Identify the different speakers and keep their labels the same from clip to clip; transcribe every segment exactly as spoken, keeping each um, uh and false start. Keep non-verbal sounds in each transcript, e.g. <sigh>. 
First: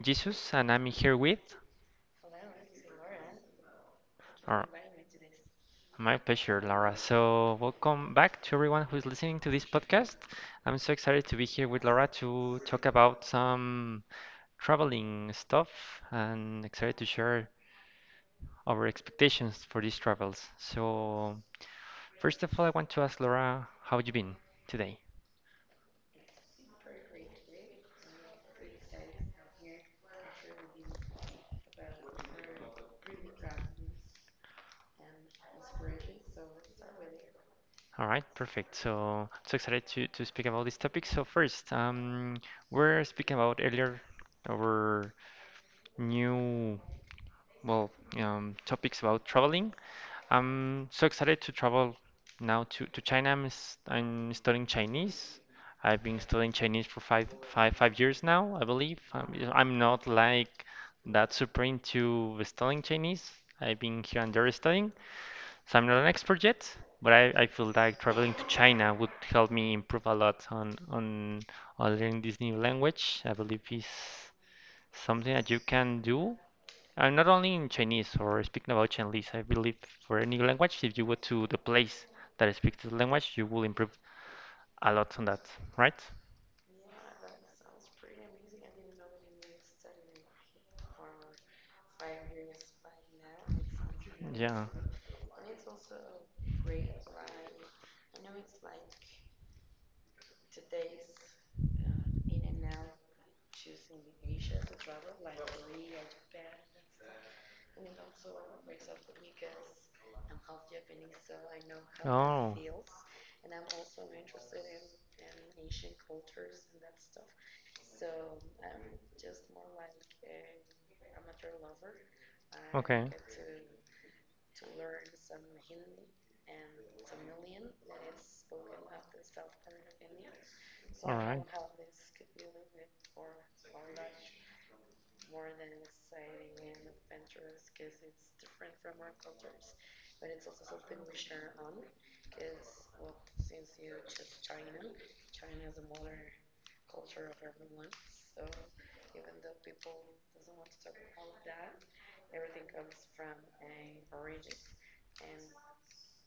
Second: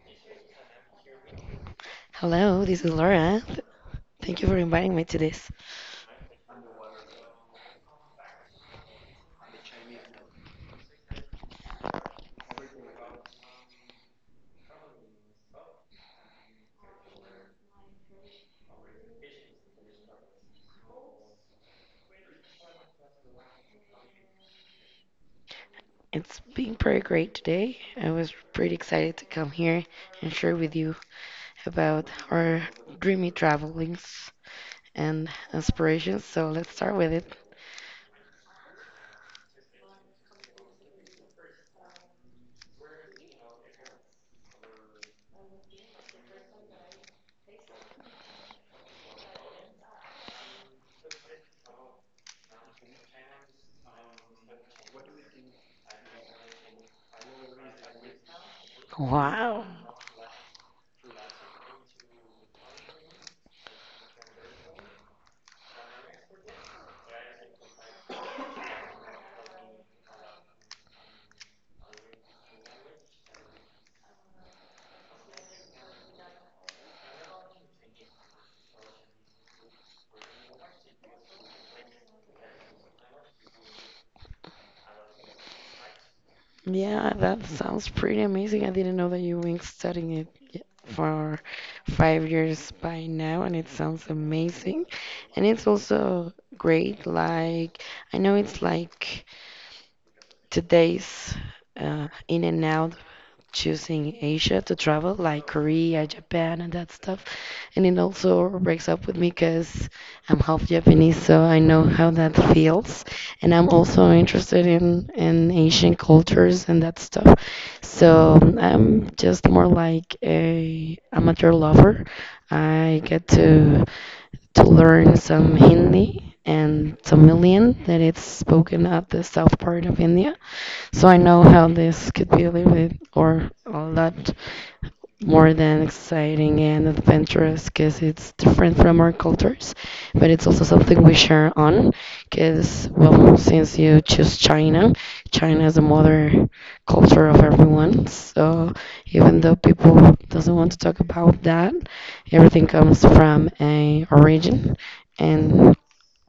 Speaker 1: Jesus and I'm here with
Speaker 2: Hello, this is Laura. Th- Thank you for
Speaker 1: or
Speaker 2: inviting me to this.
Speaker 1: my pleasure Laura. So welcome back to everyone who's listening to this podcast. I'm so excited to be here with Laura to talk about some traveling stuff and excited to share our expectations for these travels. So first of all I want to ask Laura how you been today?
Speaker 2: It's been pretty great today. I was pretty excited to come here and share with you about our dreamy travelings and aspirations. So let's start with it.
Speaker 1: All right, perfect. So so excited to, to speak about this topic. So first, um, we're speaking about earlier our new, well, um, topics about traveling. I'm so excited to travel now to, to China. I'm, s- I'm studying Chinese. I've been studying Chinese for five, five, five years now, I believe. Um, you know,
Speaker 2: Wow.
Speaker 1: I'm not like that super into studying Chinese. I've been here and there studying, so I'm not an expert yet. But I, I feel like traveling to China would help me improve a lot on on on learning this new language. I believe is something that you can do uh, not only in Chinese or speaking about Chinese, I believe for any language, if you go to the place that speaks the language, you will improve a lot on that, right?
Speaker 2: Yeah, that sounds pretty amazing. I didn't know that you've been studying it y- for five years by now, and it sounds
Speaker 1: Yeah.
Speaker 2: amazing. And it's also great. Like, I know it's like today's uh, in and out, choosing Asia to travel, like Korea, Japan, and that stuff. And it also breaks up with me because I'm half Japanese, so I know how that
Speaker 1: Oh,
Speaker 2: feels. And I'm also interested in, in Asian cultures and that stuff. So I'm just more like a amateur lover. I
Speaker 1: okay.
Speaker 2: get to to learn some Hindi and Tamilian that it's spoken at the south part of India. So
Speaker 1: All
Speaker 2: I know
Speaker 1: right.
Speaker 2: how this could be a little bit or a lot more than exciting and adventurous because it's different from our cultures, but it's also something we share on because, well, since you choose China, China is the mother culture of everyone. So even though people doesn't want to talk about that, everything comes from a origin and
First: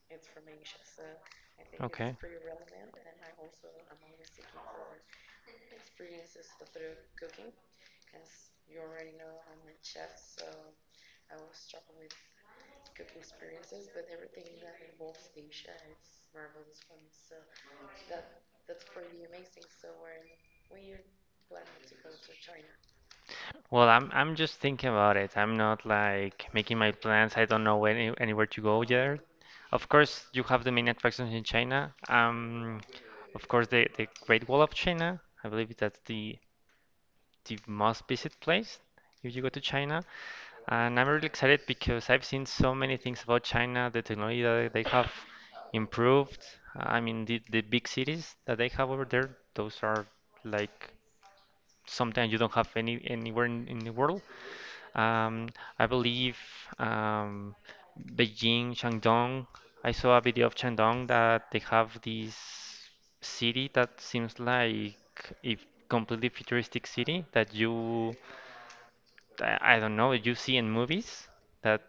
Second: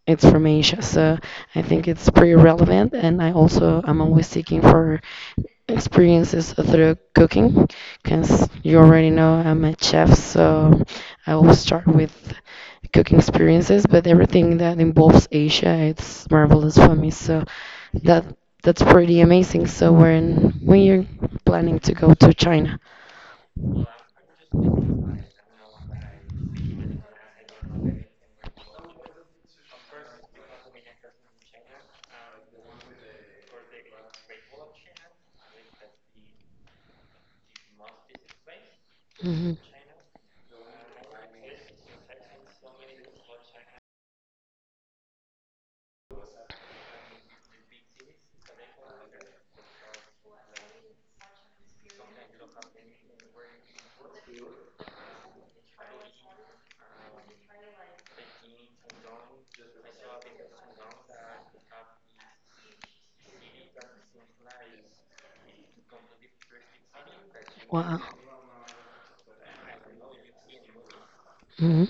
Speaker 2: it's from Asia, so I think it's
Speaker 1: Okay.
Speaker 2: pretty relevant. And I also I'm always seeking for experiences through cooking, because you already know I'm a chef, so I will start with cooking experiences. But everything that involves Asia, it's marvelous for me. So that that's pretty amazing. So when when you're planning to go to China.
Speaker 1: Well, I'm I'm just thinking about it. I'm not like making my plans. I don't know any, anywhere to go yet. Of course, you have the main attractions in China. Um, of course, the the Great Wall of China. I believe that's the the most visit place if you go
Speaker 2: Mhm.
Speaker 1: to China. And I'm really excited because I've seen so many things about China, the technology that they have improved. I mean, the the big cities that they have over there, those are like sometimes you don't have any anywhere in, in the world. Um, I believe um, Beijing, Shandong. I saw a video of Shandong that they have this city that seems like a completely futuristic city that
Speaker 2: Wow.
Speaker 1: you, I I don't know, you see in movies that
Speaker 2: hmm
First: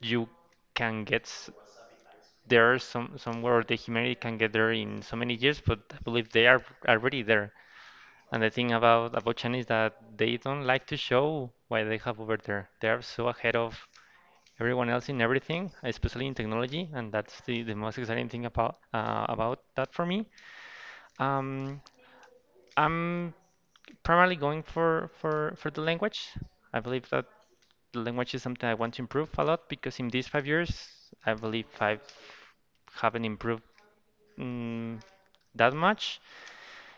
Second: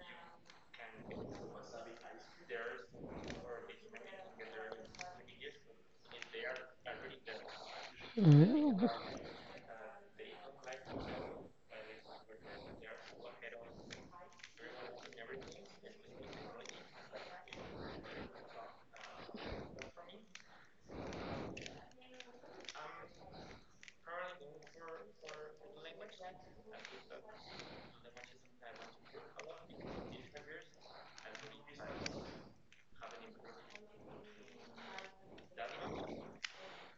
Speaker 1: you can get s- there some somewhere, or the humanity can get there in so many years, but I believe they are already there. And the thing
Speaker 2: mm
Speaker 1: about about China is that they don't like to show what they have over there. They are so ahead of everyone else in everything, especially in technology, and that's the, the most exciting thing about uh, about that for me. Um, I'm primarily going for, for, for the language. I believe that the language is something I want to improve a lot because in these five years, I believe I haven't improved mm, that much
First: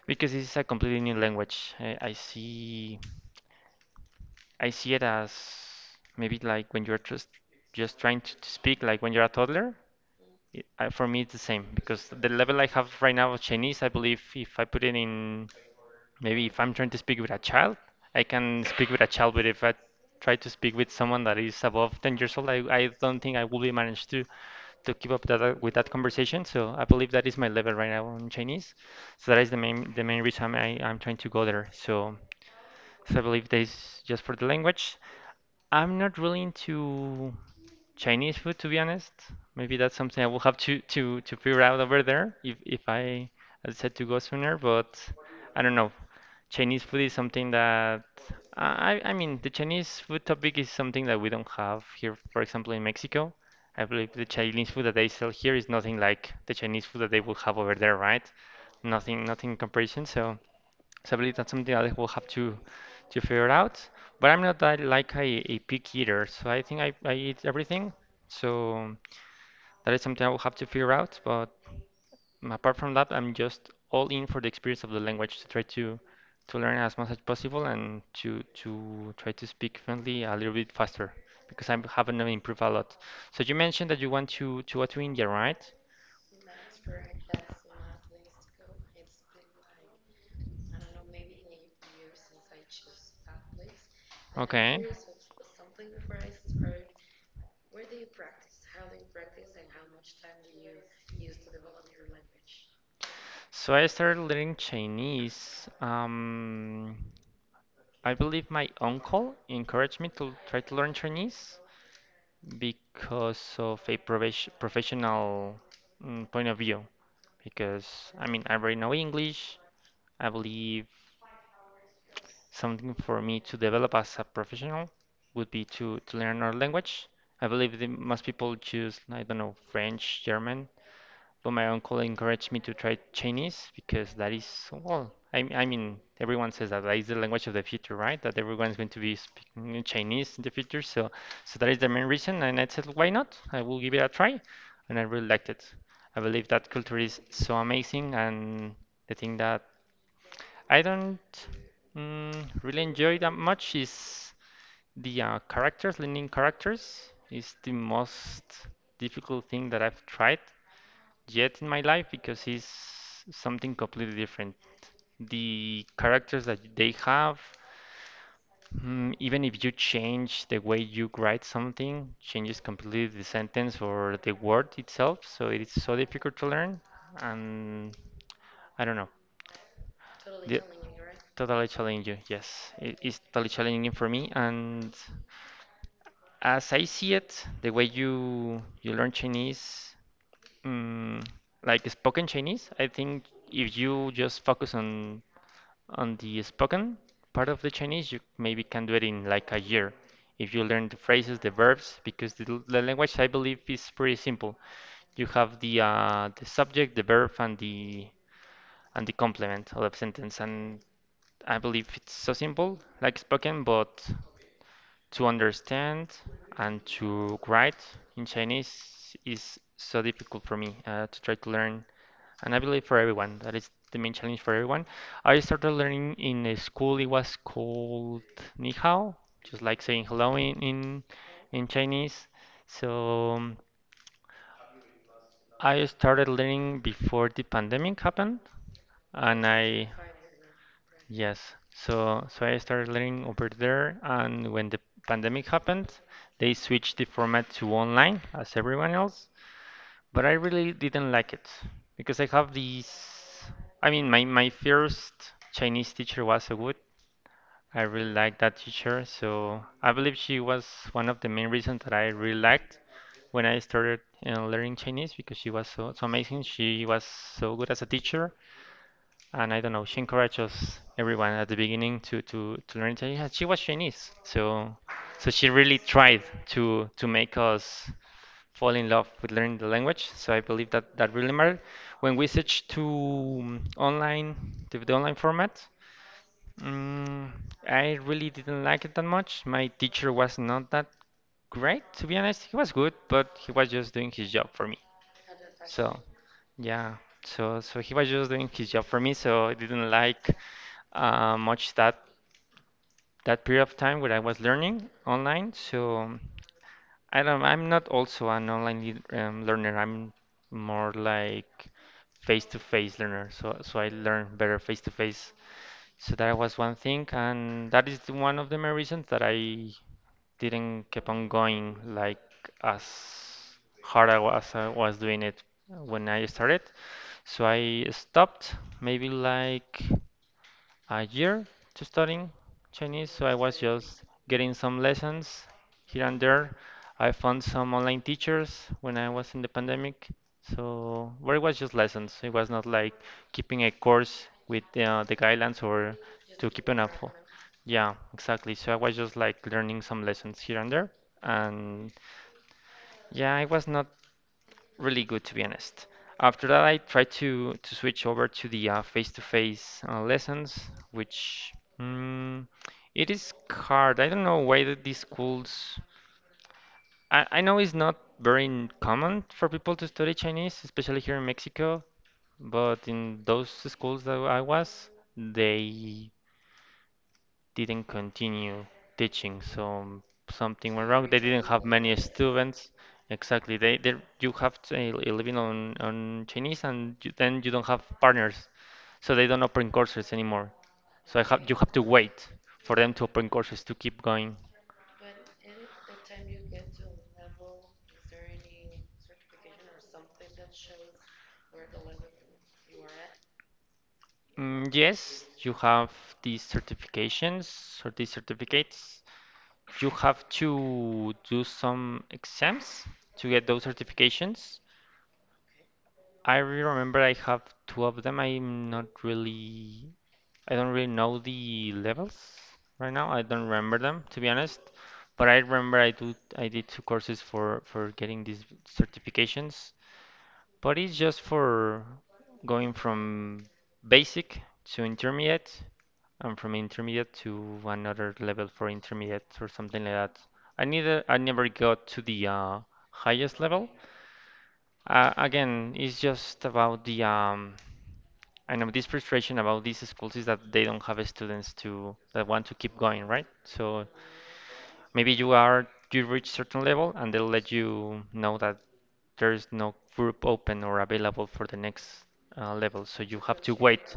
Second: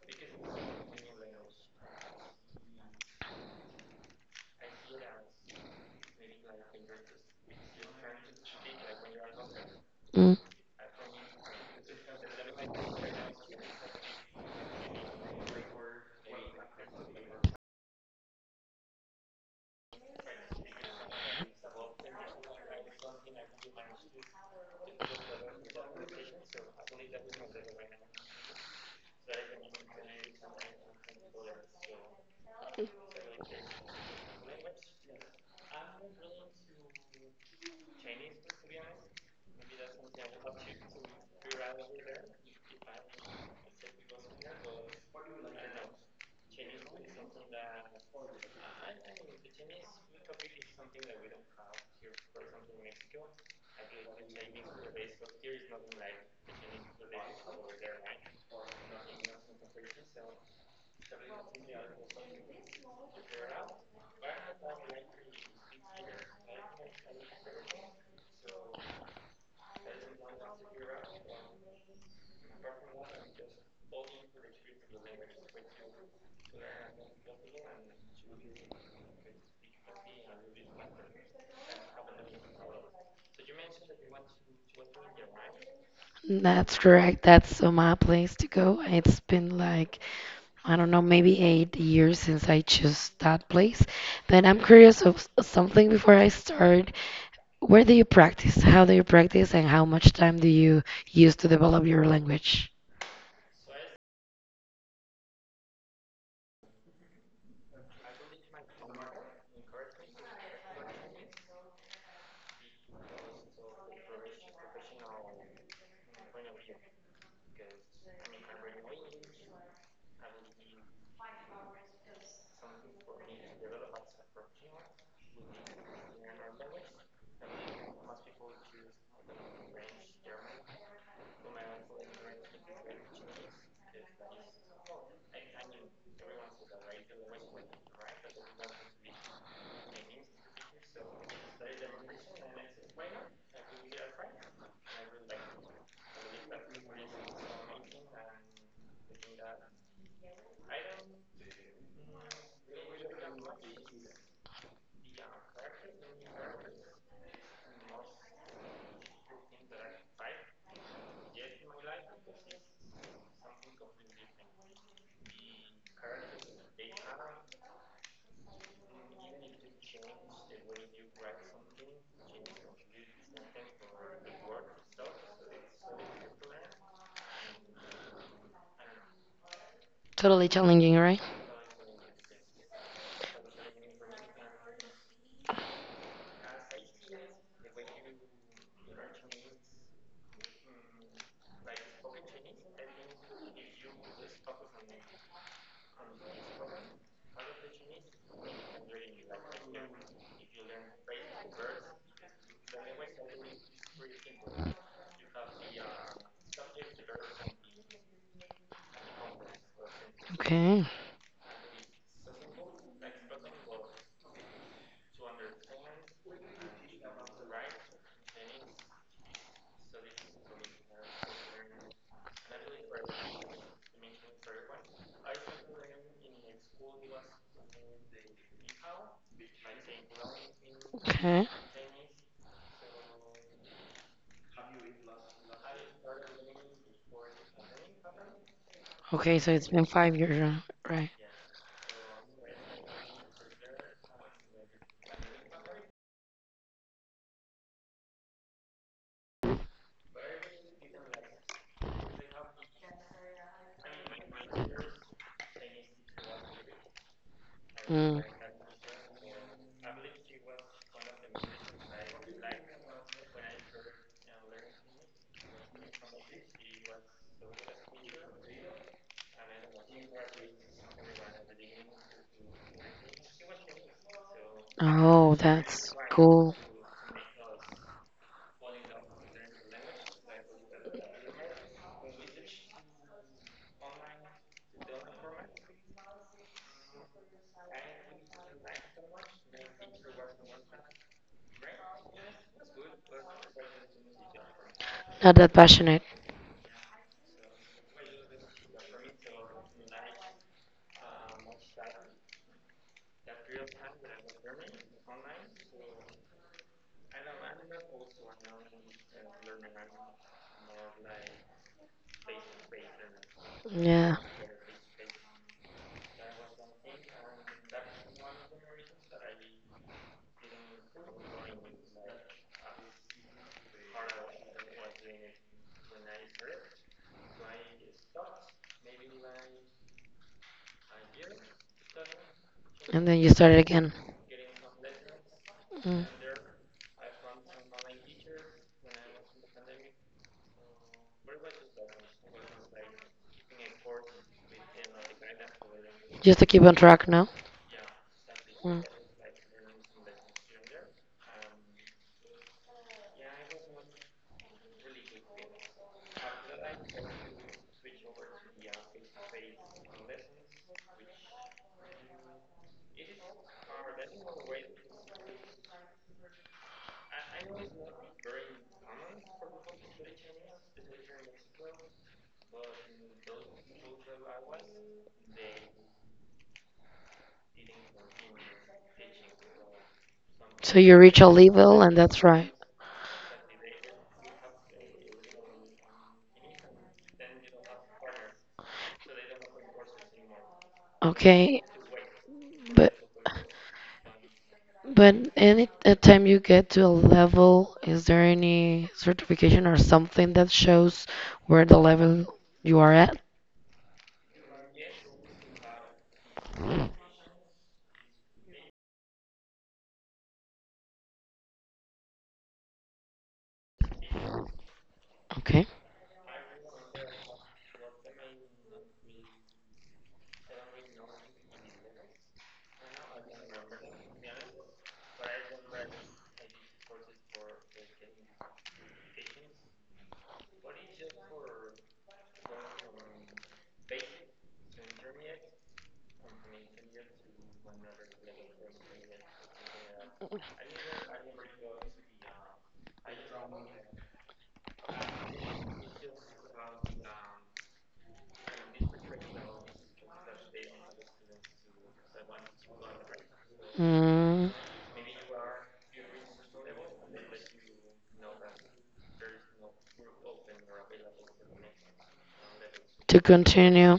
Speaker 1: because this is a completely new language. I, I see I see it as maybe like when you're just just trying to, to speak, like when you're a toddler.
Speaker 2: Mm.
Speaker 1: It- I, for me, it's the same because the level I have right now of Chinese, I believe if I put it in, maybe if I'm trying to speak with a child, I can speak with a child, but if I try to speak with someone that is above ten years old, I, I don't think I will be managed to to keep up that, uh, with that conversation. So I believe that is my level right now in Chinese. So that is the main the main reason I, I'm trying to go there. So, so I believe that is just for the language. I'm not really into Chinese food, to be honest. Maybe that's something I will have to to to figure out over there if if I decide to go sooner. But I don't know. Chinese food is something that I I mean the Chinese food topic is something that we don't have here. For example, in Mexico, I believe the Chinese food that they sell here is nothing like the Chinese food that they will have over there, right? Nothing, nothing in comparison. So. So I believe that's something I will have to to figure out. But I'm not that like a, a pick eater, so I think I, I eat everything. So that is something I will have to figure out. But mm, apart from that, I'm just all in for the experience of the language to try to to learn as much as possible and to to try to speak fluently a little bit faster because I haven't improved a lot. So you mentioned that you want to to go to India, right?
Speaker 2: That's correct. That's uh, my place to go. It's been like, I don't know, maybe eight years since I chose that place. But I'm
Speaker 1: Okay.
Speaker 2: curious of s- something before I start. Where do you practice? How do you practice? And how much time do you use to develop your language?
Speaker 1: So I started learning Chinese. Um, I believe my uncle encouraged me to try to learn Chinese because of a profes- professional mm, point of view. Because I mean, I already know English. I believe something for me to develop as a professional would be to, to learn another language. I believe that most people choose, I don't know, French, German. But my uncle encouraged me to try Chinese because that is, well, I I mean, everyone says that that is the language of the future, right? That everyone's going to be speaking Chinese in the future. So, so that is the main reason. And I said, why not? I will give it a try. And I really liked it. I believe that culture is so amazing. And the thing that I don't mm, really enjoy that much is the uh, characters, learning characters is the most difficult thing that I've tried yet in my life because it's something completely different. The characters that they have, mm, even if you change the way you write something, changes completely the sentence or the word itself, so it is so difficult to learn. And I don't know. Totally
Speaker 2: Totally
Speaker 1: The, challenging,
Speaker 2: challenging,
Speaker 1: right?
Speaker 2: right?
Speaker 1: totally challenging, yes. It is totally challenging for me. And as I see it, the way you you learn Chinese, Mm, like spoken Chinese, I think if you just focus on on the spoken part of the Chinese, you maybe can do it in like a year. If you learn the phrases, the verbs, because the, l- the language I believe is pretty simple. You have the uh, the subject, the verb, and the and the complement of the sentence, and
Speaker 2: Okay.
Speaker 1: I believe it's so simple, like spoken, but to understand and to write in Chinese is so difficult for me uh, to try to learn, and I believe for everyone, that is the main challenge for everyone. I started learning in a school, it was called Ni Hao, just like saying hello in, in,
Speaker 2: Okay.
Speaker 1: in Chinese. So um, I started learning before the pandemic happened,
Speaker 2: Okay,
Speaker 1: and
Speaker 2: so it's been
Speaker 1: I,
Speaker 2: five years, huh? Right?
Speaker 1: yes, so, so I started learning over there, and when the pandemic happened, they switched the format to online as everyone else. But I really didn't like it because I have these. I mean, my my first Chinese teacher was so good. I really
Speaker 2: Mm.
Speaker 1: liked that teacher, so I believe she was one of the main reasons that I really liked when I started uh, learning Chinese because she was so, so amazing. She was so good as a teacher, and I don't know, she encouraged us everyone at the beginning to to to learn Chinese. She was Chinese, so so
Speaker 2: Oh,
Speaker 1: she really
Speaker 2: that's
Speaker 1: tried
Speaker 2: cool.
Speaker 1: to to make us fall in love with learning the language. So I believe that that really matters. When we switch to um, online, to the online format, mm, I really didn't like it that much. My teacher was not that great, to be honest. He was good, but he was just doing his job for me.
Speaker 2: Not that
Speaker 1: So
Speaker 2: passionate.
Speaker 1: yeah, so so he was just doing his job for me. So I didn't like uh, much that that period of time where I was learning online. So I don't, I'm not also an online le- um, learner. I'm more like face-to-face learner. So, so I
Speaker 2: Yeah.
Speaker 1: learn better face-to-face. So that was one thing, and that is the- one of the main reasons that I didn't keep on going like as hard I was, I was doing it when I started. So I stopped maybe like a year to studying
Speaker 2: And
Speaker 1: Chinese,
Speaker 2: then
Speaker 1: so
Speaker 2: you
Speaker 1: I
Speaker 2: started
Speaker 1: was
Speaker 2: again.
Speaker 1: just getting some lessons
Speaker 2: Mm.
Speaker 1: here and there. I found some online teachers when I was in the pandemic, so where it was just lessons. It was not like keeping a course with uh, the guidelines or
Speaker 2: Just to
Speaker 1: to
Speaker 2: keep
Speaker 1: keep
Speaker 2: on
Speaker 1: an up.
Speaker 2: track now.
Speaker 1: Yeah, exactly. So I
Speaker 2: Mm.
Speaker 1: was just like learning some lessons here and there, and yeah, I was not really good to be honest. After that, I tried to to switch over to the uh, face-to-face uh, lessons, which mm, it is hard. I don't know why that these schools. I, I know it's not very n- common for people to study Chinese, especially here in Mexico, but in those schools that I was, they didn't continue teaching, so something
Speaker 2: So
Speaker 1: went
Speaker 2: you
Speaker 1: wrong. They
Speaker 2: reach a
Speaker 1: didn't have
Speaker 2: level, and
Speaker 1: many
Speaker 2: that's right.
Speaker 1: students. Exactly. They, they you have to, uh, living on on Chinese, and you, then you don't have partners, so they don't open courses anymore. So I have you
Speaker 2: Okay,
Speaker 1: have to wait for
Speaker 2: but
Speaker 1: them to open courses to keep going.
Speaker 2: but any uh, time you get to a level, is there any certification or something that shows where the level you are at?
Speaker 1: Mm, yes, you have these certifications or these certificates. You have to do some exams to get those certifications.
Speaker 2: Okay.
Speaker 1: I really remember I have two of them. I'm not really, I don't really know the levels right now. I don't remember them, to be honest. But I remember I do I did two courses for for getting these certifications. But it's just for going from basic to intermediate and from intermediate to another level for intermediate or something like that. I neither I never got to the uh, highest level. Uh, again, it's just about the um, I know this frustration about these schools is that they don't have students to that want to keep going, right? So
Speaker 2: Mm,
Speaker 1: maybe you are you reach certain level and they'll let you know that there's no group open or available for the next uh, level, so
Speaker 2: to
Speaker 1: you have to
Speaker 2: continue,
Speaker 1: wait.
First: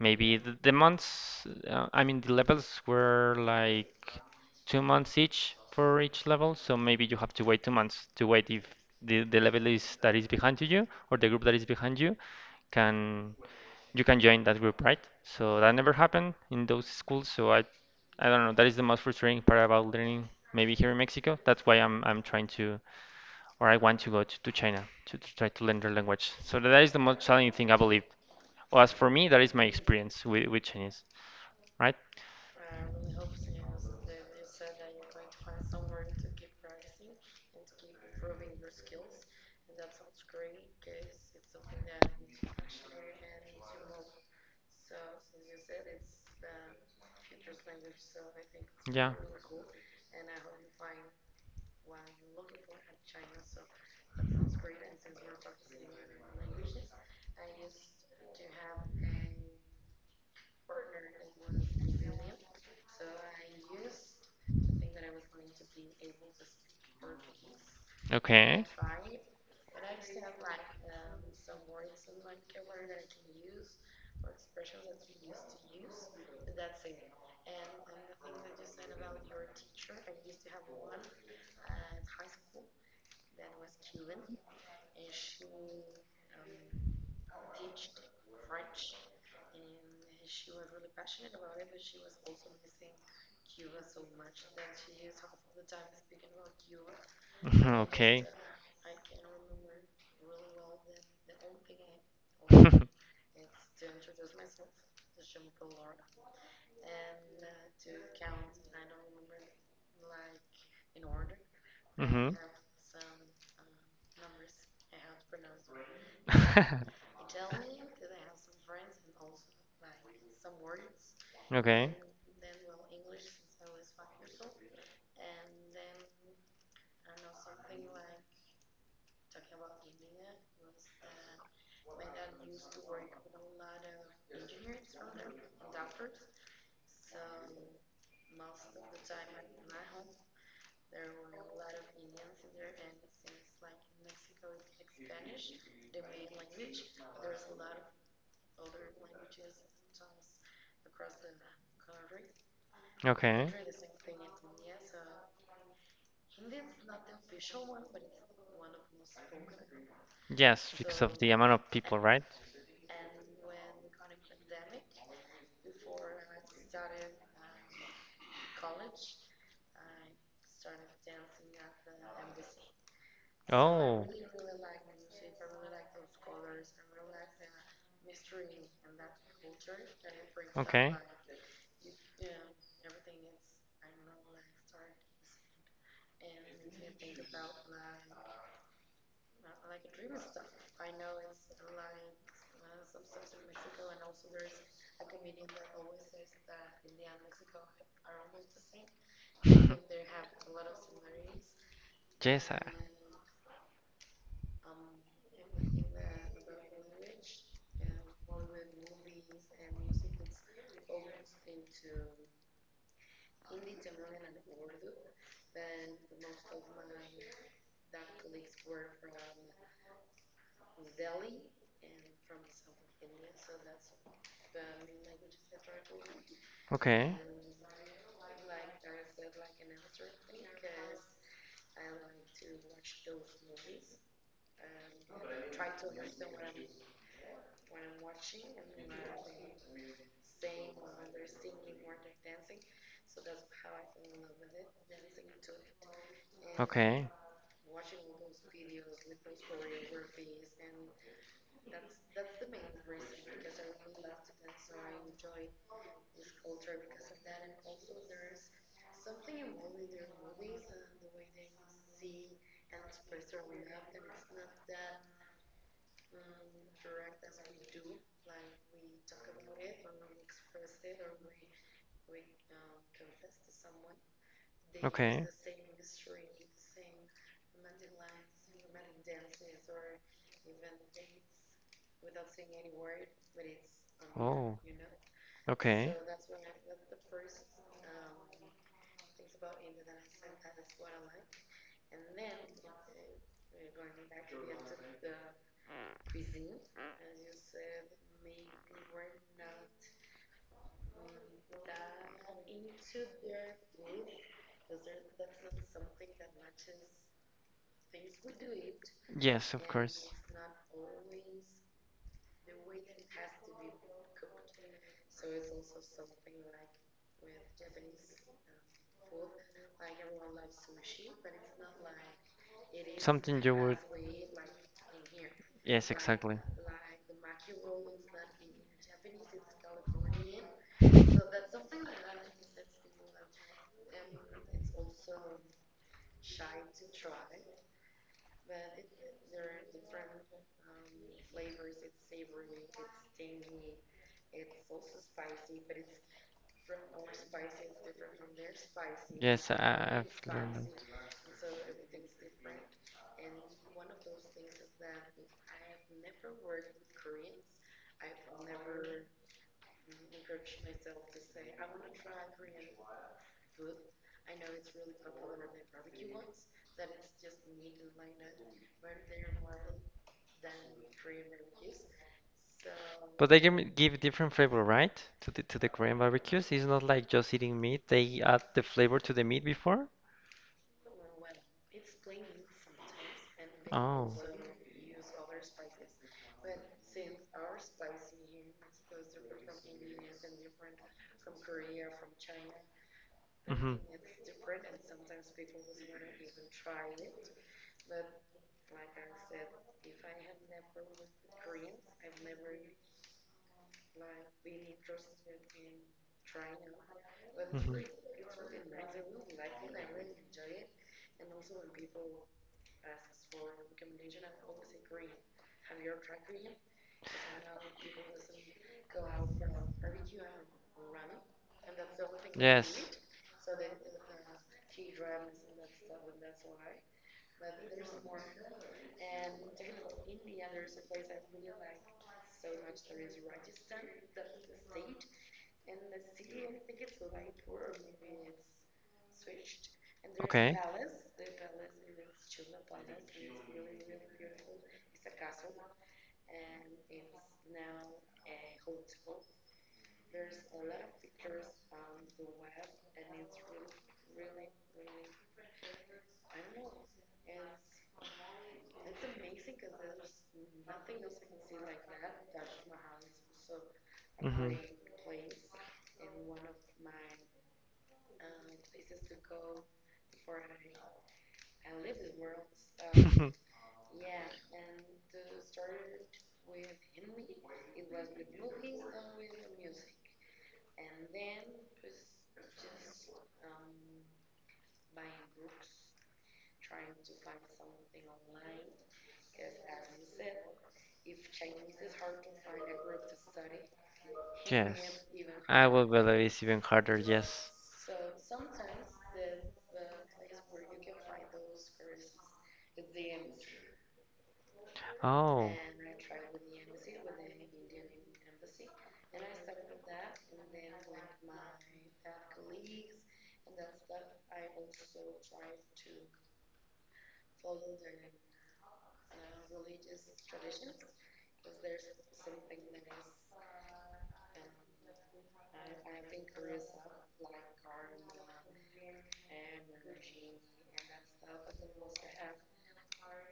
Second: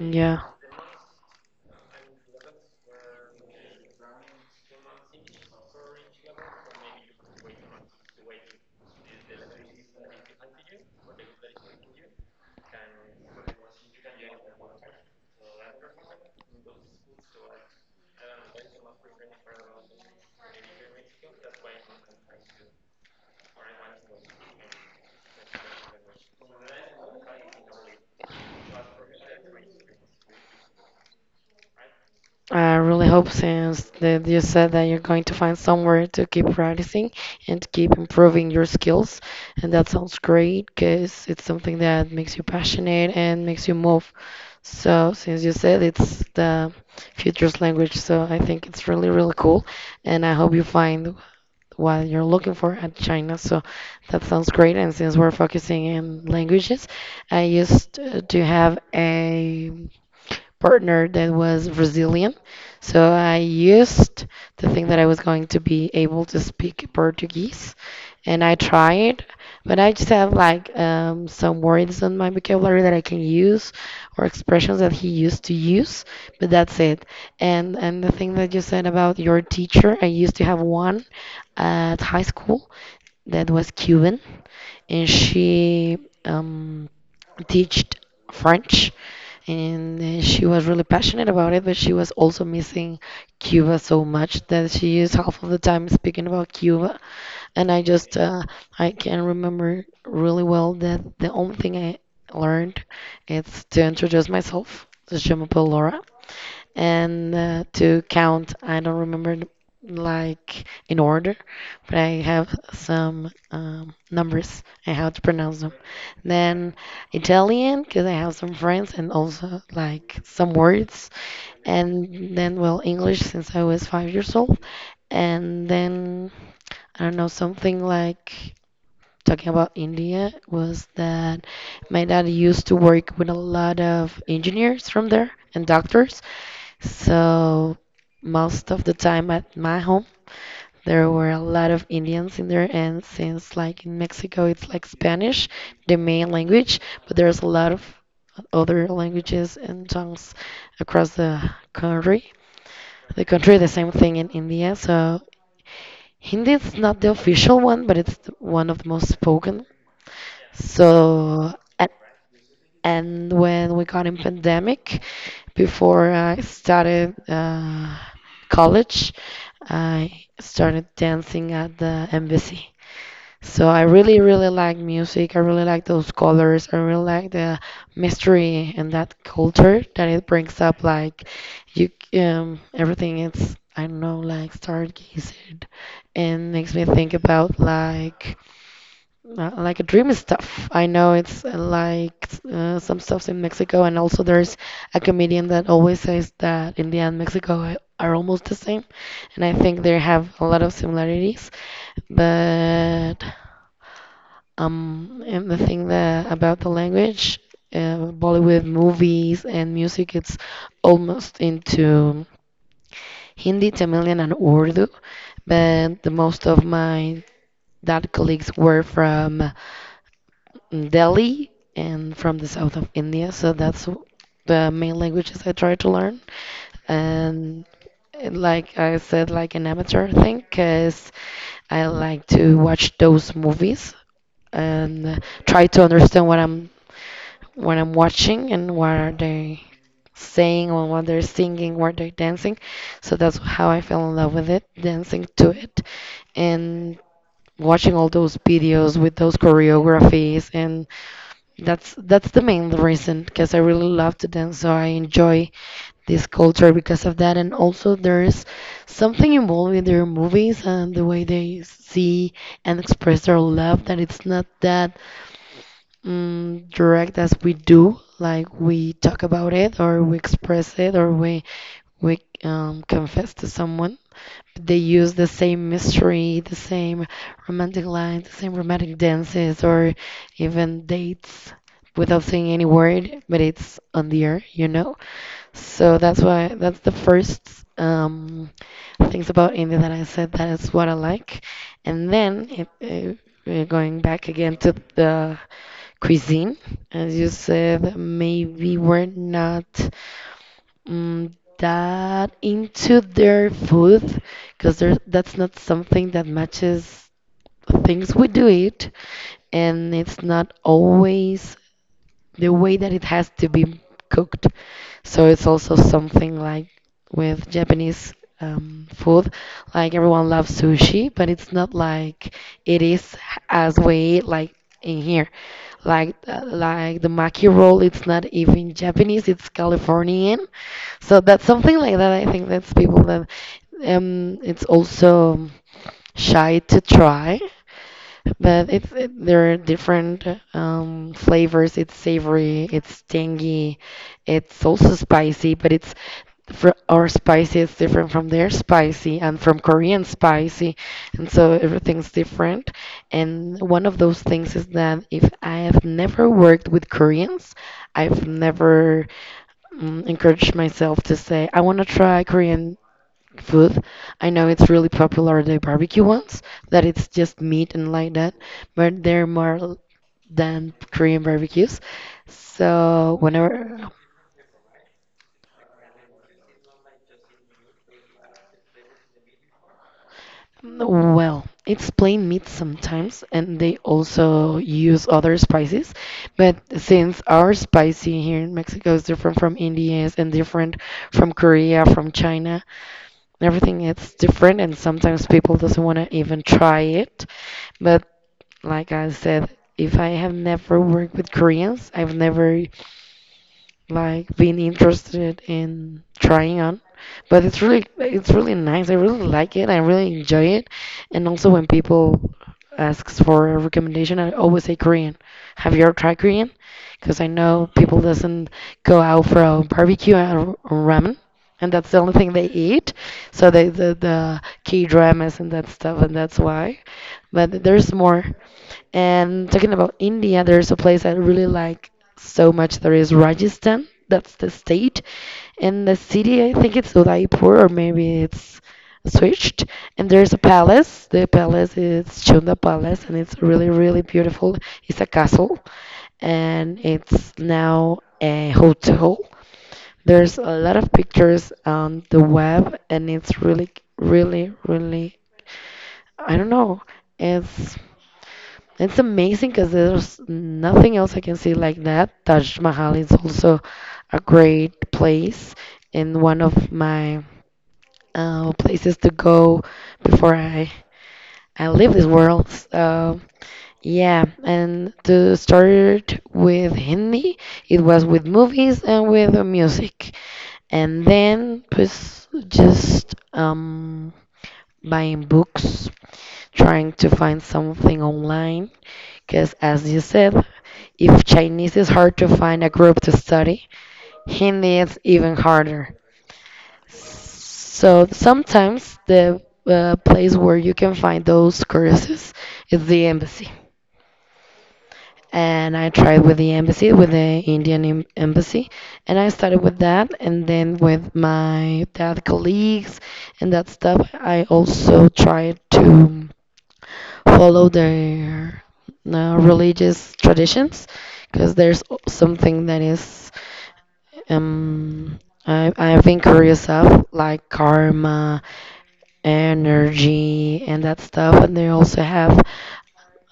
Speaker 1: Maybe the, the months, uh, I mean the levels were like two months each for each level, so maybe you have to wait two months to wait if the, the level is that is behind you or the group that is behind you can you can join that group, right? So that never happened in those schools. So I, I don't know. That is the most frustrating part about learning. Maybe here in Mexico, that's why I'm I'm trying to, or I want to go to, to China to, to try to learn their language. So that is the most challenging thing I believe. Well, as for me, that is my experience with, with Chinese, right?
Speaker 2: I really hope since that you said that you're going to find somewhere to keep practicing and to keep improving your skills. And that sounds great because it's something that makes you passionate and makes you move. So since you said it's the future's language, so I think it's
Speaker 1: Yeah.
Speaker 2: really, really cool. And I hope you find what you're looking for at China. So that sounds great. And since we're focusing in languages, I used to have a partner that was Brazilian. So I used to think that I was going to be able to speak Portuguese, and I
Speaker 1: Okay. <laughs>
Speaker 2: tried, but I just have like um, some words on my vocabulary that I can use or expressions that he used to use, but that's it. And and the thing that you said about your teacher, I used to have one at high school that was Cuban, and she um, teached French, and uh, she was really passionate about it, but she was also missing Cuba so much that she is half of the time speaking about Cuba. And I just,
Speaker 1: Okay.
Speaker 2: uh, I can remember really well that the only thing I learned
Speaker 1: <laughs>
Speaker 2: is to introduce myself. Je m'appelle Laura, and uh, to count. I don't remember like in order, but I
Speaker 1: Hmm.
Speaker 2: have some um, numbers and how to pronounce them. Then
Speaker 1: <laughs>
Speaker 2: Italian because I have some friends and also like some words,
Speaker 1: Okay.
Speaker 2: and then well English since I was five years old, and then I don't know something like talking about India was that my dad used to work with a lot of engineers from there and doctors. So most of the time at my home, there were a lot of Indians in there, and since like in Mexico, it's like Spanish, the main language, but there's a lot of other languages and tongues across the country. The
Speaker 1: Okay.
Speaker 2: country, the same thing in India. So Hindi is not the official one, but it's the- one of the most spoken.
Speaker 1: Yes, because of the amount
Speaker 2: So,
Speaker 1: of
Speaker 2: and,
Speaker 1: people, right?
Speaker 2: and when we got in pandemic, before I started uh, college, I started dancing at the embassy. So I
Speaker 1: Oh,
Speaker 2: really, really like music. I really like those colors. I really like the mystery and that culture that it brings up.
Speaker 1: okay. <laughs>
Speaker 2: Like you, c- um, everything it's I don't know, like stargazing, and makes me think about like uh, like a dream stuff. I know it's uh, like uh, some stuffs in Mexico, and also there's a comedian that always says that India and Mexico a- are almost the same, and I think they have a lot of similarities.
Speaker 1: Yes, I,
Speaker 2: But um, and the thing that about the language, uh, Bollywood movies and music, it's almost into Hindi, Tamilian, and Urdu. But the most of my dad colleagues were from mm, Delhi and from the south of India. So that's w- the main languages I try to learn.
Speaker 1: okay,
Speaker 2: And uh, like I said, like an amateur thing, because I like to watch those movies and uh, try to understand what I'm what I'm watching and what are they saying or what they're singing, what they're dancing. So that's how I fell in love with it, dancing to it and
Speaker 1: okay,
Speaker 2: watching all those videos with those choreographies, and that's that's the main reason because I really love to dance, so I enjoy this culture because of that. And also, there's something involved in their movies and the way they see and express their love that it's not that mm direct as we do. Like we talk about it, or we express it, or we we um, confess to someone. They use
Speaker 1: okay.
Speaker 2: the same mystery, the same romantic lines, the same romantic dances, or even dates without saying any word, but it's on the air,
Speaker 1: Oh,
Speaker 2: you know?
Speaker 1: so okay.
Speaker 2: So that's why that's the first um, things about India that I said that is what I like. And then it, uh, uh, going back again to the cuisine, as you said, maybe we're not mm, that into their food because that's not something that matches things we do eat,
Speaker 1: Yes, of
Speaker 2: and
Speaker 1: course.
Speaker 2: it's not always the way that it has to be cooked. So it's also something like with Japanese um, food, like everyone loves sushi, but it's not like it is
Speaker 1: Something you would.
Speaker 2: as we eat like in here.
Speaker 1: Yes,
Speaker 2: Like
Speaker 1: exactly.
Speaker 2: uh, like the maki roll, it's not even Japanese, it's Californian. So that's something like that. I think that's people that um, it's also shy to try. But it's it, there are different um, flavors. It's savory, it's tangy, it's also spicy, but it's fr our spicy is different from their spicy and
Speaker 1: Yes, I,
Speaker 2: from
Speaker 1: I-
Speaker 2: Korean
Speaker 1: have learned
Speaker 2: spicy,
Speaker 1: that.
Speaker 2: and so everything's different. And one of those things is that if I have never worked with Koreans, I've never mm, encouraged myself to say I want to try Korean food. I know it's really popular, the barbecue ones, that it's just meat and like that, but they're more than Korean barbecues. So
Speaker 1: But they give,
Speaker 2: whenever,
Speaker 1: give different flavor, right? To the to the Korean barbecues. It's not like just eating meat. They add the flavor to the meat before.
Speaker 2: well, it's plain meat sometimes, and they
Speaker 1: Oh.
Speaker 2: also use other spices. But since our spicy here in Mexico is different from India's and different from Korea, from China,
Speaker 1: Mm-hmm.
Speaker 2: everything it's different, and sometimes people doesn't want to even try it. But like I said, if I have never worked with Koreans, I've never like been interested in trying on. But it's
Speaker 1: Mm-hmm.
Speaker 2: really it's really nice. I really like it. I really enjoy it. And also when people asks for a recommendation, I always say Korean. Have you ever tried Korean? Because I know people doesn't go out for a barbecue and ramen, and that's the only thing they
Speaker 1: Yes.
Speaker 2: eat. So they the the K dramas and that stuff, and that's why. But there's more. And talking about India, there's a place I really like so much. There is Rajasthan. That's the state. And the city, I think it's Udaipur or maybe it's switched. And there's a palace. The palace is Chunda Palace and it's really, really beautiful. It's a castle and it's now a hotel. There's a lot of pictures on the web and it's really, really, really, I don't know. It's it's amazing because there's nothing else I can see like that. Taj Mahal is also a great
Speaker 1: <laughs>
Speaker 2: place and one of my uh, places to go before I, I leave this world. So, yeah, and to start with Hindi, it was with movies and with the music. And then pues, just um, buying books, trying to find something online. Because, as you said, if Chinese is hard to find a group to study,
Speaker 1: it <laughs>
Speaker 2: Hindi
Speaker 1: Yes.
Speaker 2: is even
Speaker 1: I harder. Will
Speaker 2: harder.
Speaker 1: harder. Believe it's even harder, yes.
Speaker 2: So, sometimes the uh, place where you can find those courses is the embassy.
Speaker 1: Oh,
Speaker 2: And I tried with the embassy, with the Indian em- embassy, and I started with that. And then with my dad colleagues and that stuff, I also tried to follow their uh, religious traditions because there's something that is um I, I've been curious of like karma, energy, and that stuff, and they also have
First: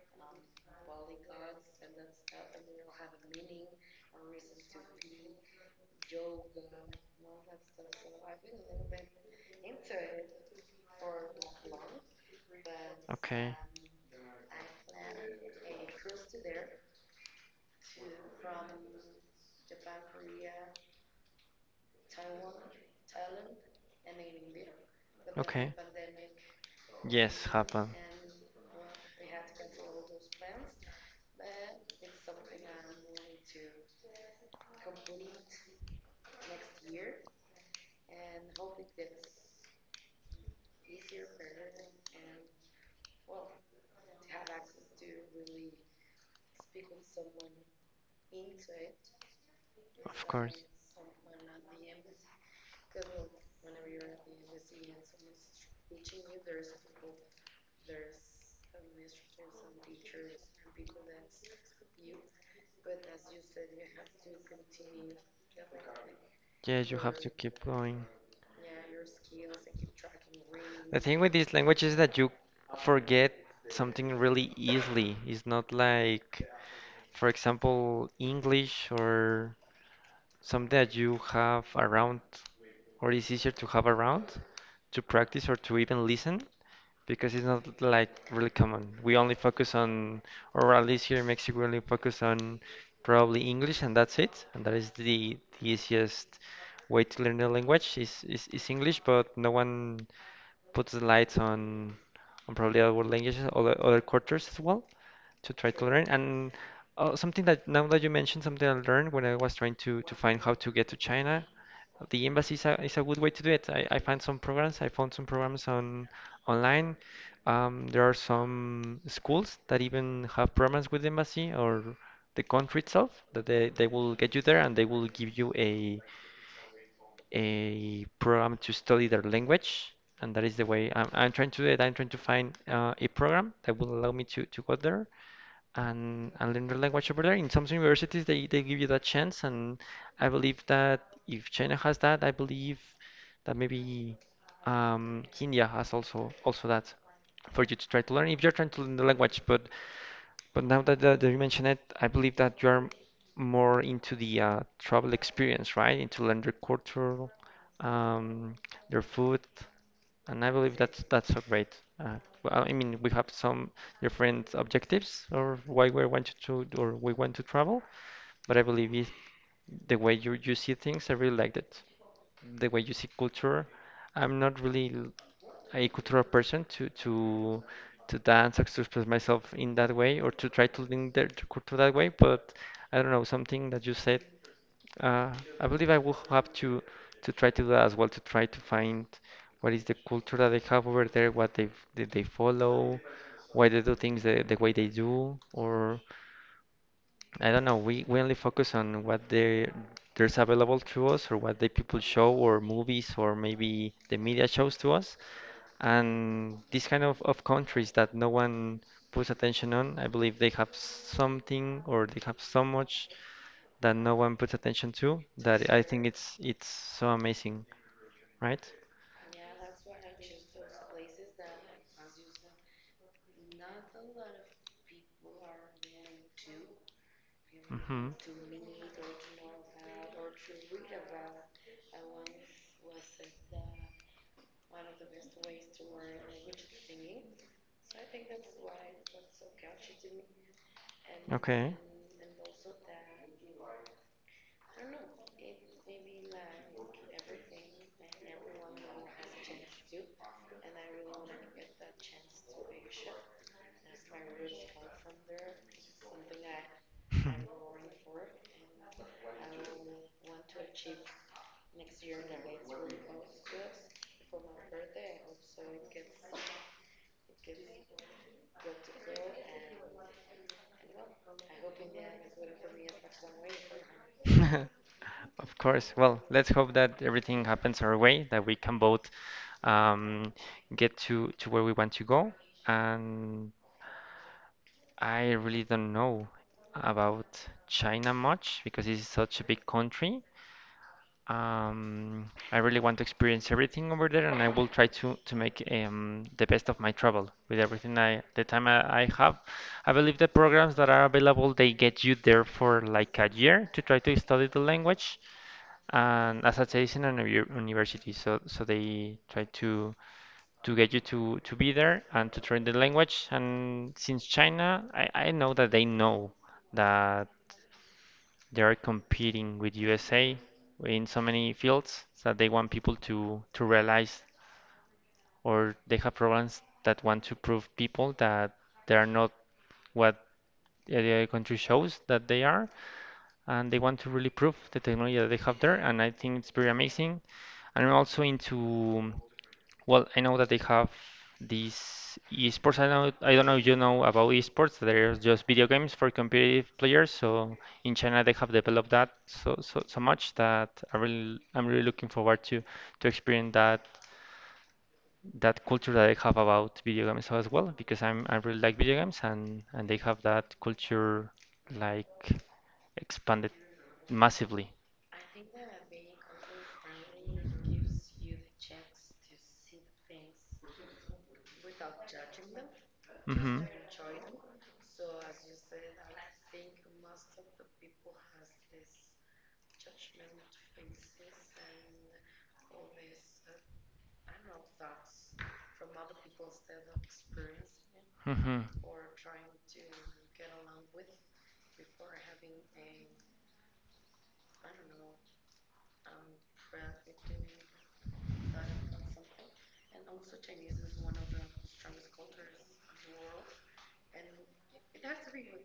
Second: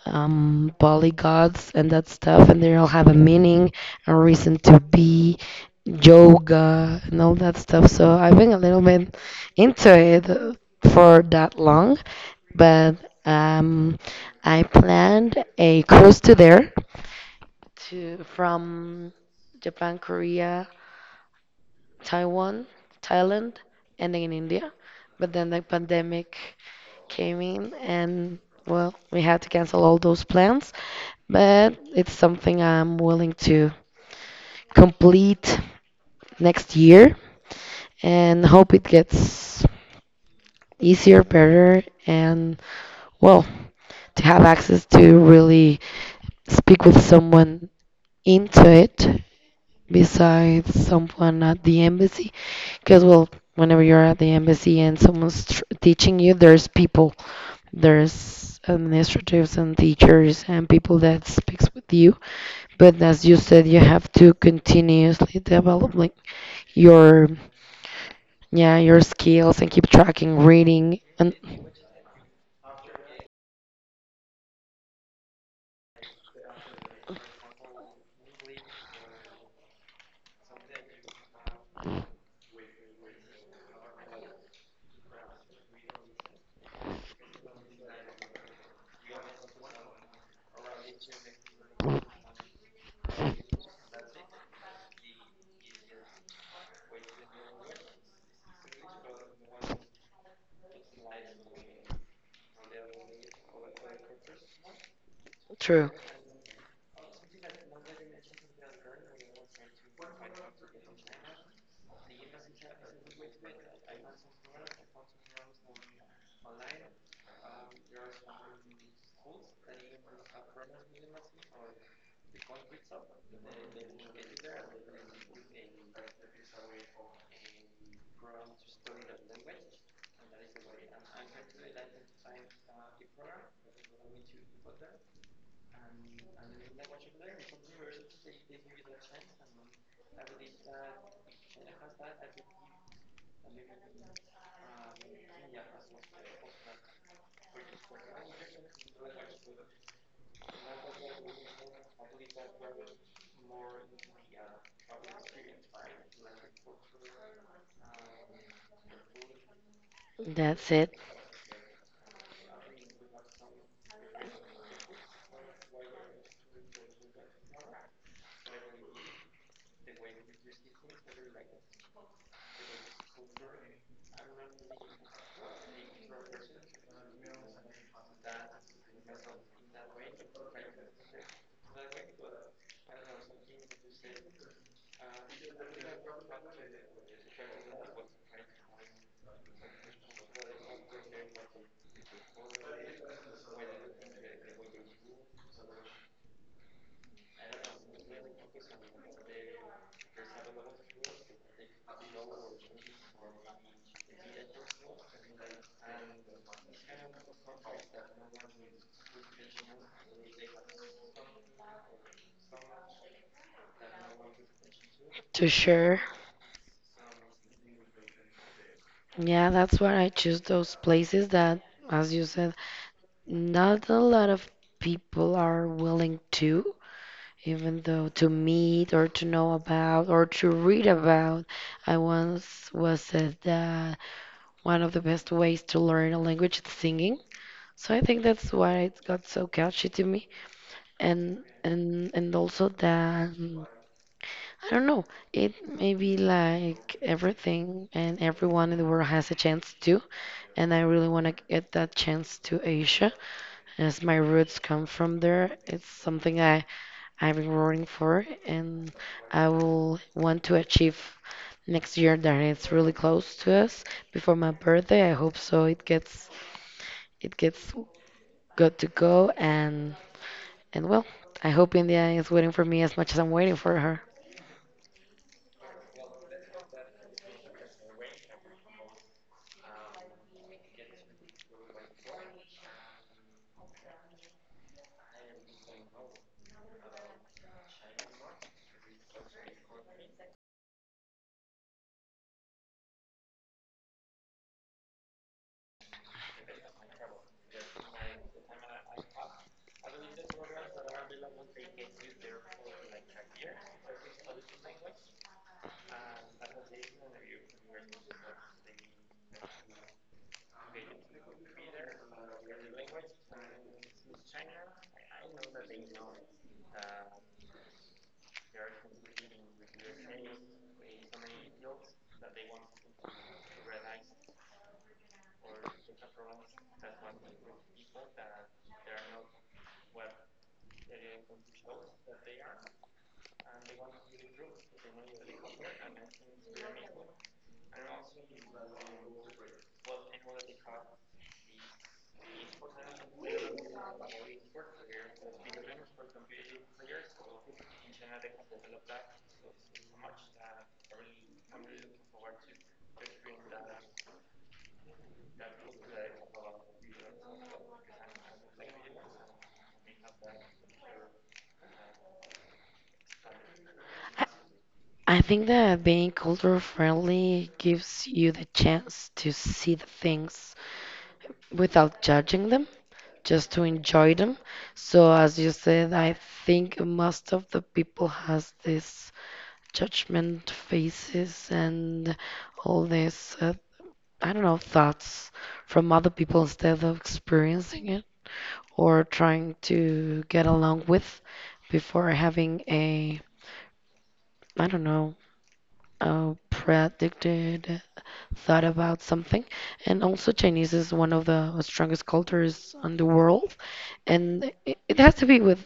Speaker 2: um, polygods and that stuff, and they all have a meaning, a reason to be, yoga, and all that stuff. So I've been a little bit into it uh, for that long, but
Speaker 1: okay.
Speaker 2: um, I planned a cruise to there to from Japan, Korea, Taiwan, Thailand, and in India. But then the pandemic came
Speaker 1: Yes,
Speaker 2: in,
Speaker 1: happened.
Speaker 2: and well, we had to cancel all those plans. But it's something I'm willing to complete next year and hope it gets easier, better, and well, to have access to really speak with someone into it besides someone at the embassy because well, whenever you're at the embassy and someone's tr- teaching you, there's people, there's administratives and teachers and people that speaks with you. But as you said, you have to continuously developing
Speaker 1: Yes,
Speaker 2: your,
Speaker 1: keep going.
Speaker 2: yeah, your skills and keep tracking
Speaker 1: The
Speaker 2: reading
Speaker 1: thing with
Speaker 2: and
Speaker 1: this language is that you forget something really easily. It's not like, for example, English or something that you have around or is easier to have around to practice or to even listen because it's not like really common. We only focus on, or at least here in Mexico, we only focus on probably English and that's it. And that is the, the easiest way to learn the language is, is, is English, but no one put the lights on on probably other languages, other other cultures as well to try to
Speaker 2: true,
Speaker 1: learn. And uh, something that now that you mentioned, something I learned when I was trying to to find how to get to China, the embassy is a, is a good way to do it. I, I find some programs. I found some programs on online. Um, there are some schools that even have programs with the embassy or the country itself that they, they will get you there and they will give you a a program to study their language. And that is the way I'm, I'm trying to do it. I'm trying to find uh, a program that will allow me to, to go there and, and learn the language over there. In some universities, they, they give you that chance. And I believe that if China has that, I believe that maybe um, India has also also that for you to try to learn if you're trying to learn the language. But but now that, that that you mention it, I believe that you are more into the uh, travel experience, right? Into learn their culture, um, their food, and I
Speaker 2: that's
Speaker 1: believe
Speaker 2: it,
Speaker 1: that's that's a great. Uh, well, I mean, we have some different objectives or why we want to or we want to travel, but I believe it, the way you you see things, I really liked it. The way you see culture, I'm not really a cultural person to to to dance or to express myself in that way or to try to link their to culture that way. But I don't know, something that you said, uh, I believe I will have to to try to do that as well, to try to find what is the culture that they have over there, what they they, they follow, why they do things the, the way they do, or I don't know, we, we only focus on what they there's available to us or what the people show or movies or maybe the media shows to us and these kind of, of countries that no one puts attention on, I believe they have something or they have so much that no one puts attention to
Speaker 2: to
Speaker 1: that I
Speaker 2: share,
Speaker 1: think it's it's so amazing, right?
Speaker 2: yeah, that's why I choose those places that, as you said, not a lot of people are willing to, even
Speaker 1: Mm-hmm.
Speaker 2: though to meet or to know about or to read about. I once was said that one of the best ways to learn a language is singing. So I think that's why it got so catchy to me. And
Speaker 1: Okay.
Speaker 2: and and also that mm, I don't know, it may be like everything and everyone in the world has a chance to, and I really want to get that chance to Asia. As my roots come from there, it's something I, I've been rooting for and I will want to achieve next year that it's really close to us before my birthday. I hope so it gets it gets good to go and and well, I hope India is waiting for me as much as I'm waiting for her.
Speaker 1: <laughs> Of course. Well, let's hope that everything happens our way, that we can both um, get to, to where we want to go. And I really don't know about China much because it's such a big country. Um, I really want to experience everything over there, and I will try to to make um, the best of my travel with everything I the time I, I have. I believe the programs that are available they get you there for like a year to try to study the language and as a citizen university. So so they try to to get you to to be there and to learn the language. And since China, I I know that they know that they are competing with U S A in so many fields that they want people to to realize or they have programs that want to prove people that they are not what the country shows that they are and they want to really prove the technology that they have there and I think it's very amazing. And I'm also into well, I know that they have these esports. I know I don't know if you know about esports. They're just video games for competitive players. So in China, they have developed that so so, so much that I really I'm really looking forward to to experience that that culture that they have about video games as well because I'm I really like video games and and they have that culture like expanded
Speaker 2: I
Speaker 1: massively.
Speaker 2: I think that being culture friendly gives you the chance to see the things without judging them, just
Speaker 1: Hmm.
Speaker 2: to enjoy them. So as you said, I think most of the people has this judgment faces and all this uh, I don't know, thoughts from other people instead of experiencing it
Speaker 1: Hmm.
Speaker 2: or trying to get along with before having a, I don't know, a predicted thought about something. And also Chinese is one of the strongest cultures on the world, and it, it has to be with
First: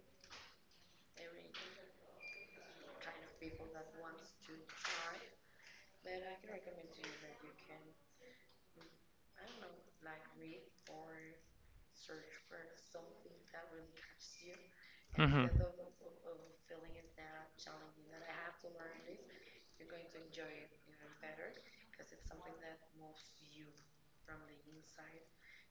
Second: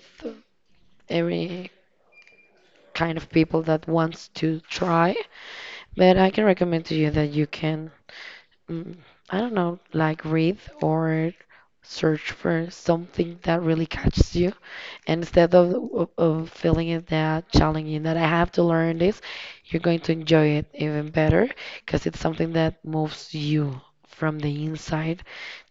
Speaker 2: every kind of people that wants to try. But I can recommend to you that you can, mm, I don't know, like read or search for something that really catches you. And
Speaker 1: Hmm.
Speaker 2: instead of, of, of feeling it that challenging that I have to learn this, you're going to enjoy it even better because it's something that moves you from the inside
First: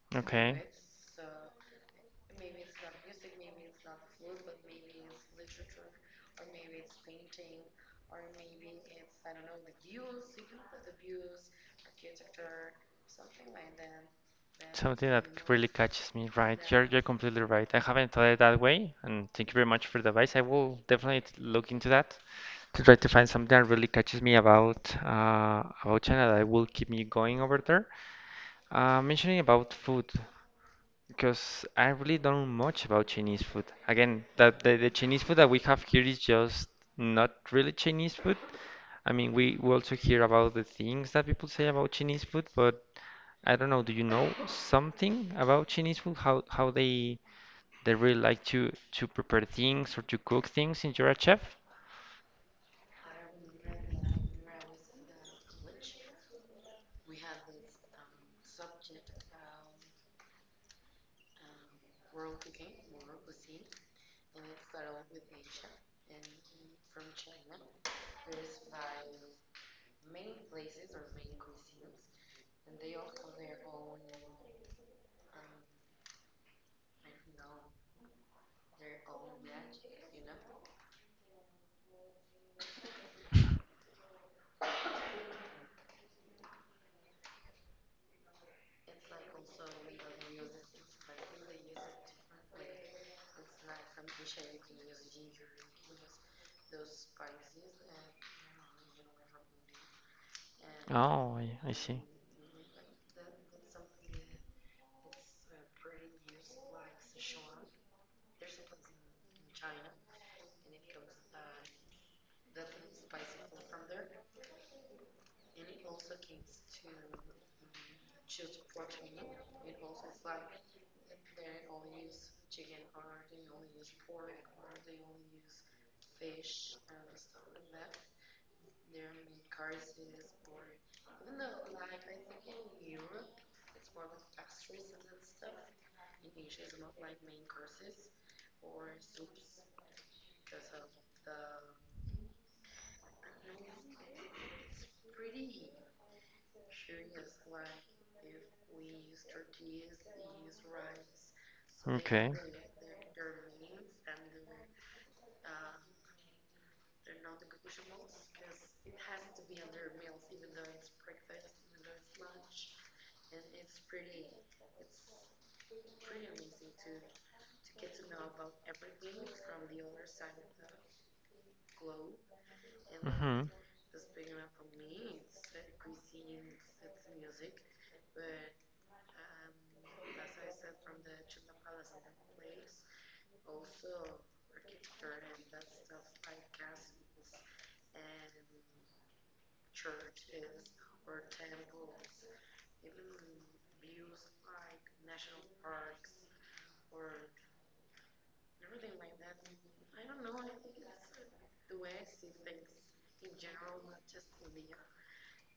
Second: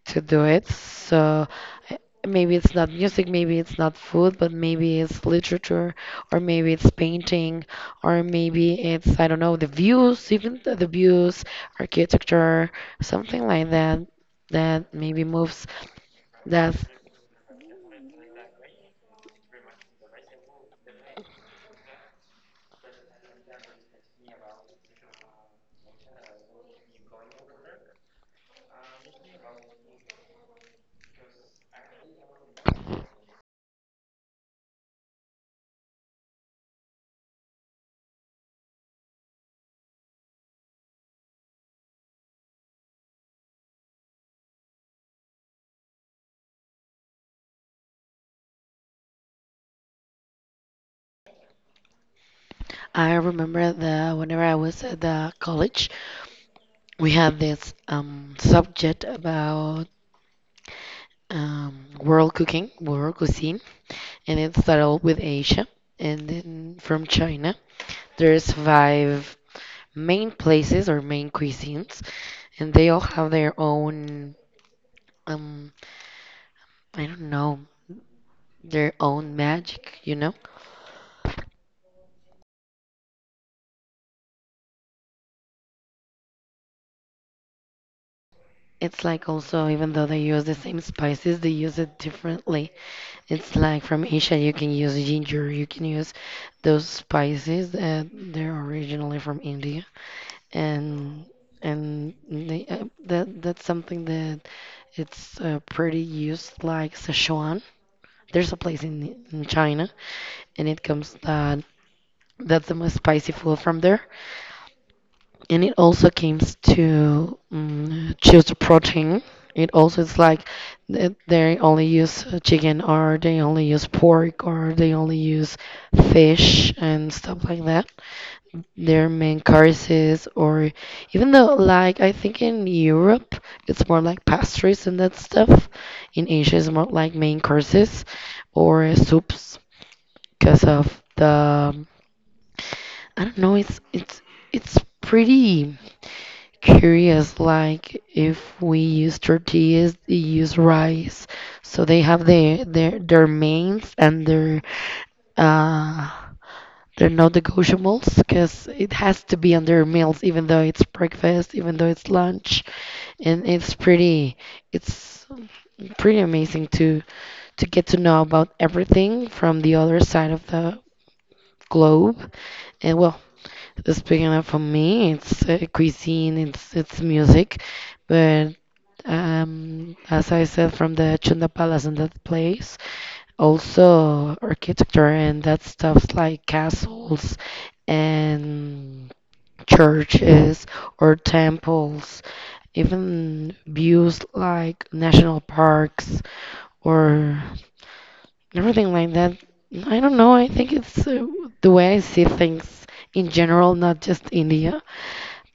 Speaker 2: to do
Speaker 1: Okay.
Speaker 2: it. So I- maybe it's not music, maybe it's not food, but maybe it's literature, or maybe it's painting, or maybe it's, I don't know, the views, even the the views, architecture, something like that, that
Speaker 1: Something
Speaker 2: maybe
Speaker 1: that really
Speaker 2: moves
Speaker 1: catches me, right?
Speaker 2: that.
Speaker 1: You're you're completely right. I haven't thought it that way, and thank you very much for the advice. I will definitely t- look into that to try to find something that really catches me about uh, about China that will keep me going over there. Uh, mentioning about food, because I really don't know much about Chinese food. Again, that the, the Chinese food that we have here is just not really Chinese food. I mean, we, we also hear about the things that people say about Chinese food, but I don't know, do you know something about Chinese food? How how they they really like to to prepare things or to cook things in you're a chef?
Speaker 2: I remember the whenever I was at the college, we had this um, subject about um, world cooking, world cuisine, and it started with Asia and then from China. There's five main places or main cuisines, and they all have their own, um, I don't know, their own magic, you know? It's like also, even though they use the same spices, they use it differently. It's like from Asia, you can use ginger, you can use those spices that they're originally from India, and
Speaker 1: Oh, I, I see.
Speaker 2: and they, uh, that that's something that it's uh, pretty used, like Sichuan. There's a place in, in China, and it comes that that's the most spicy food from there. And it also comes to mm choose the protein. It also is like th- they only use chicken or they only use pork or they only use fish and stuff like that. Their main courses or even though like I think in Europe it's more like pastries and that stuff. In Asia it's more like main courses or soups because of the, I don't know, it's it's it's pretty curious, like if we use tortillas, they use rice. So they have
Speaker 1: Okay.
Speaker 2: their their their mains and their uh they're non-negotiables because it has to be on their meals, even though it's breakfast, even though it's lunch, and it's pretty, it's pretty amazing to to get to know about everything from the other side of the globe, and well,
Speaker 1: Mhm.
Speaker 2: speaking of, for me, it's uh, cuisine, it's it's music, but um, as I said, from the Chunda Palace and that place, also architecture and that stuff like castles and churches or temples, even views like national parks or everything like that. I don't know. I think it's uh, the way I see things in general, not just India.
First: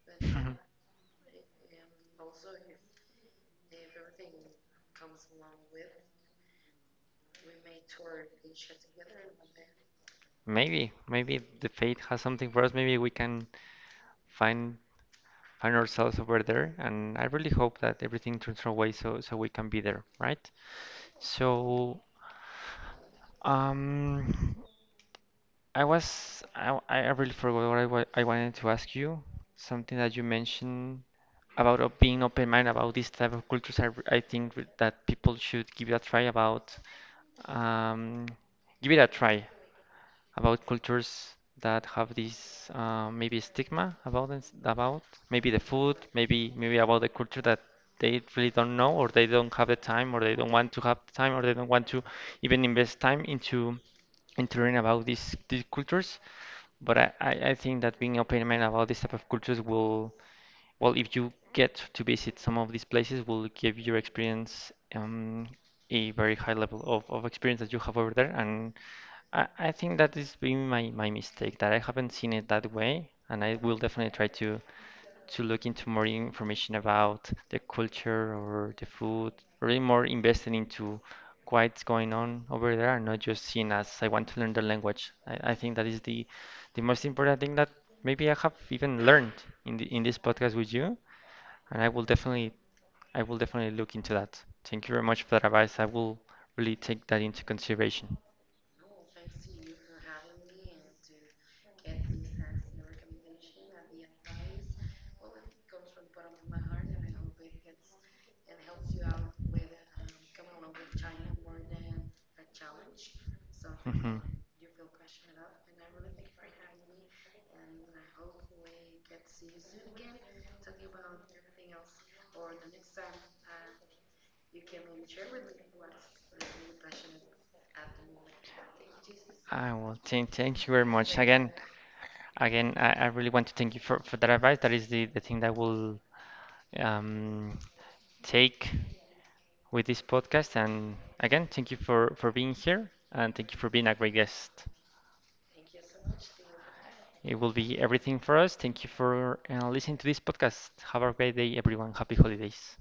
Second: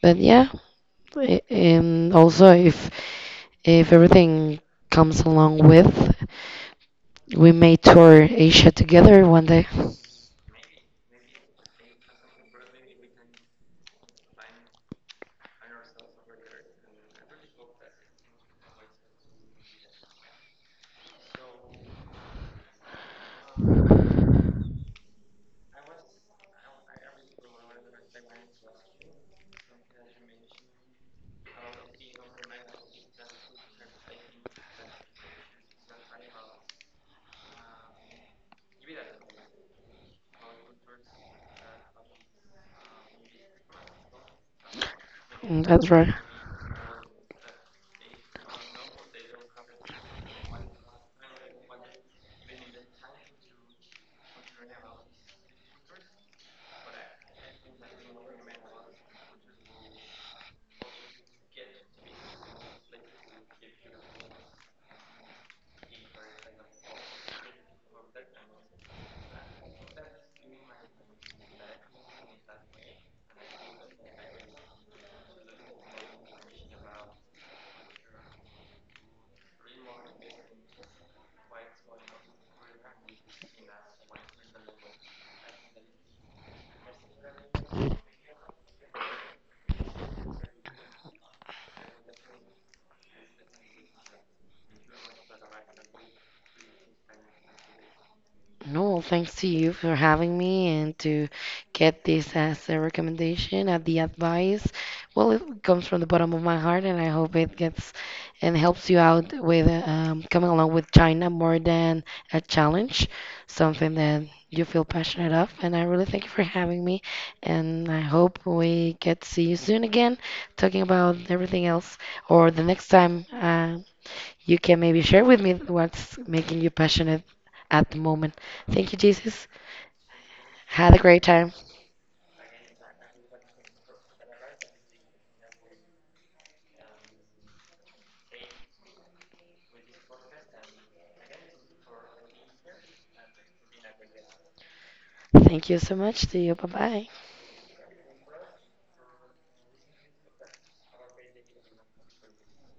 Speaker 2: But yeah,
Speaker 1: <laughs>
Speaker 2: A- And also, if if everything comes along with, we may tour Asia together one day.
Speaker 1: Maybe, maybe the fate has something for us. Maybe we can find find ourselves over there. And I really hope that everything turns our way so so we can be there, right? So, um, I was I I really forgot what I wa I wanted to ask you. Something that you mentioned about op- being open-minded about this type of cultures. I r- I think w- that people should give it a try about um give it a try about cultures that have this uh, maybe stigma about this- about maybe the
Speaker 2: Mm, that's
Speaker 1: food,
Speaker 2: right.
Speaker 1: maybe maybe about the culture that they really don't know or they don't have the time or they don't want to have the time or they don't want to even invest time into into learning about these these cultures. But I, I, I think that being open-minded about this type of cultures will, well, if you get to visit some of these places, will give your experience um, a very high level of, of experience that you have over there. And I, I think that is being my, my mistake, that I haven't seen it that way. And I will definitely try to to look into more information about the culture or the food, really more invested into what's going on over there and not just seen as I want to learn the language. I, I think that is the the most important thing that maybe I have even learned in the, in this podcast with you, and I will definitely I will definitely look into that. Thank you very much for that advice. I will really take that into consideration.
Speaker 2: No, thanks to you for having me and to get this as a recommendation and the advice. Well, it comes from the bottom of my heart, and I hope it gets and helps you out with uh, um, coming along with China more than a challenge, something
Speaker 1: Mhm.
Speaker 2: that you feel passionate of. And I really thank you for having me, and I hope we get to see you soon again, talking about everything else, or the next time uh, you can maybe share with me what's making you passionate at the moment. Thank you, Jesus.
Speaker 1: I will thank thank you very
Speaker 2: Had a
Speaker 1: much
Speaker 2: great
Speaker 1: again.
Speaker 2: time.
Speaker 1: Again, I, I really want to thank you for, for that advice. That is the, the thing that will um, take with this podcast. And again, thank you for, for being here and thank you for being a great guest.
Speaker 2: Thank you so much. See you. Bye bye.
Speaker 1: It will be everything for us. Thank you for uh, listening to this podcast. Have a great day, everyone. Happy holidays.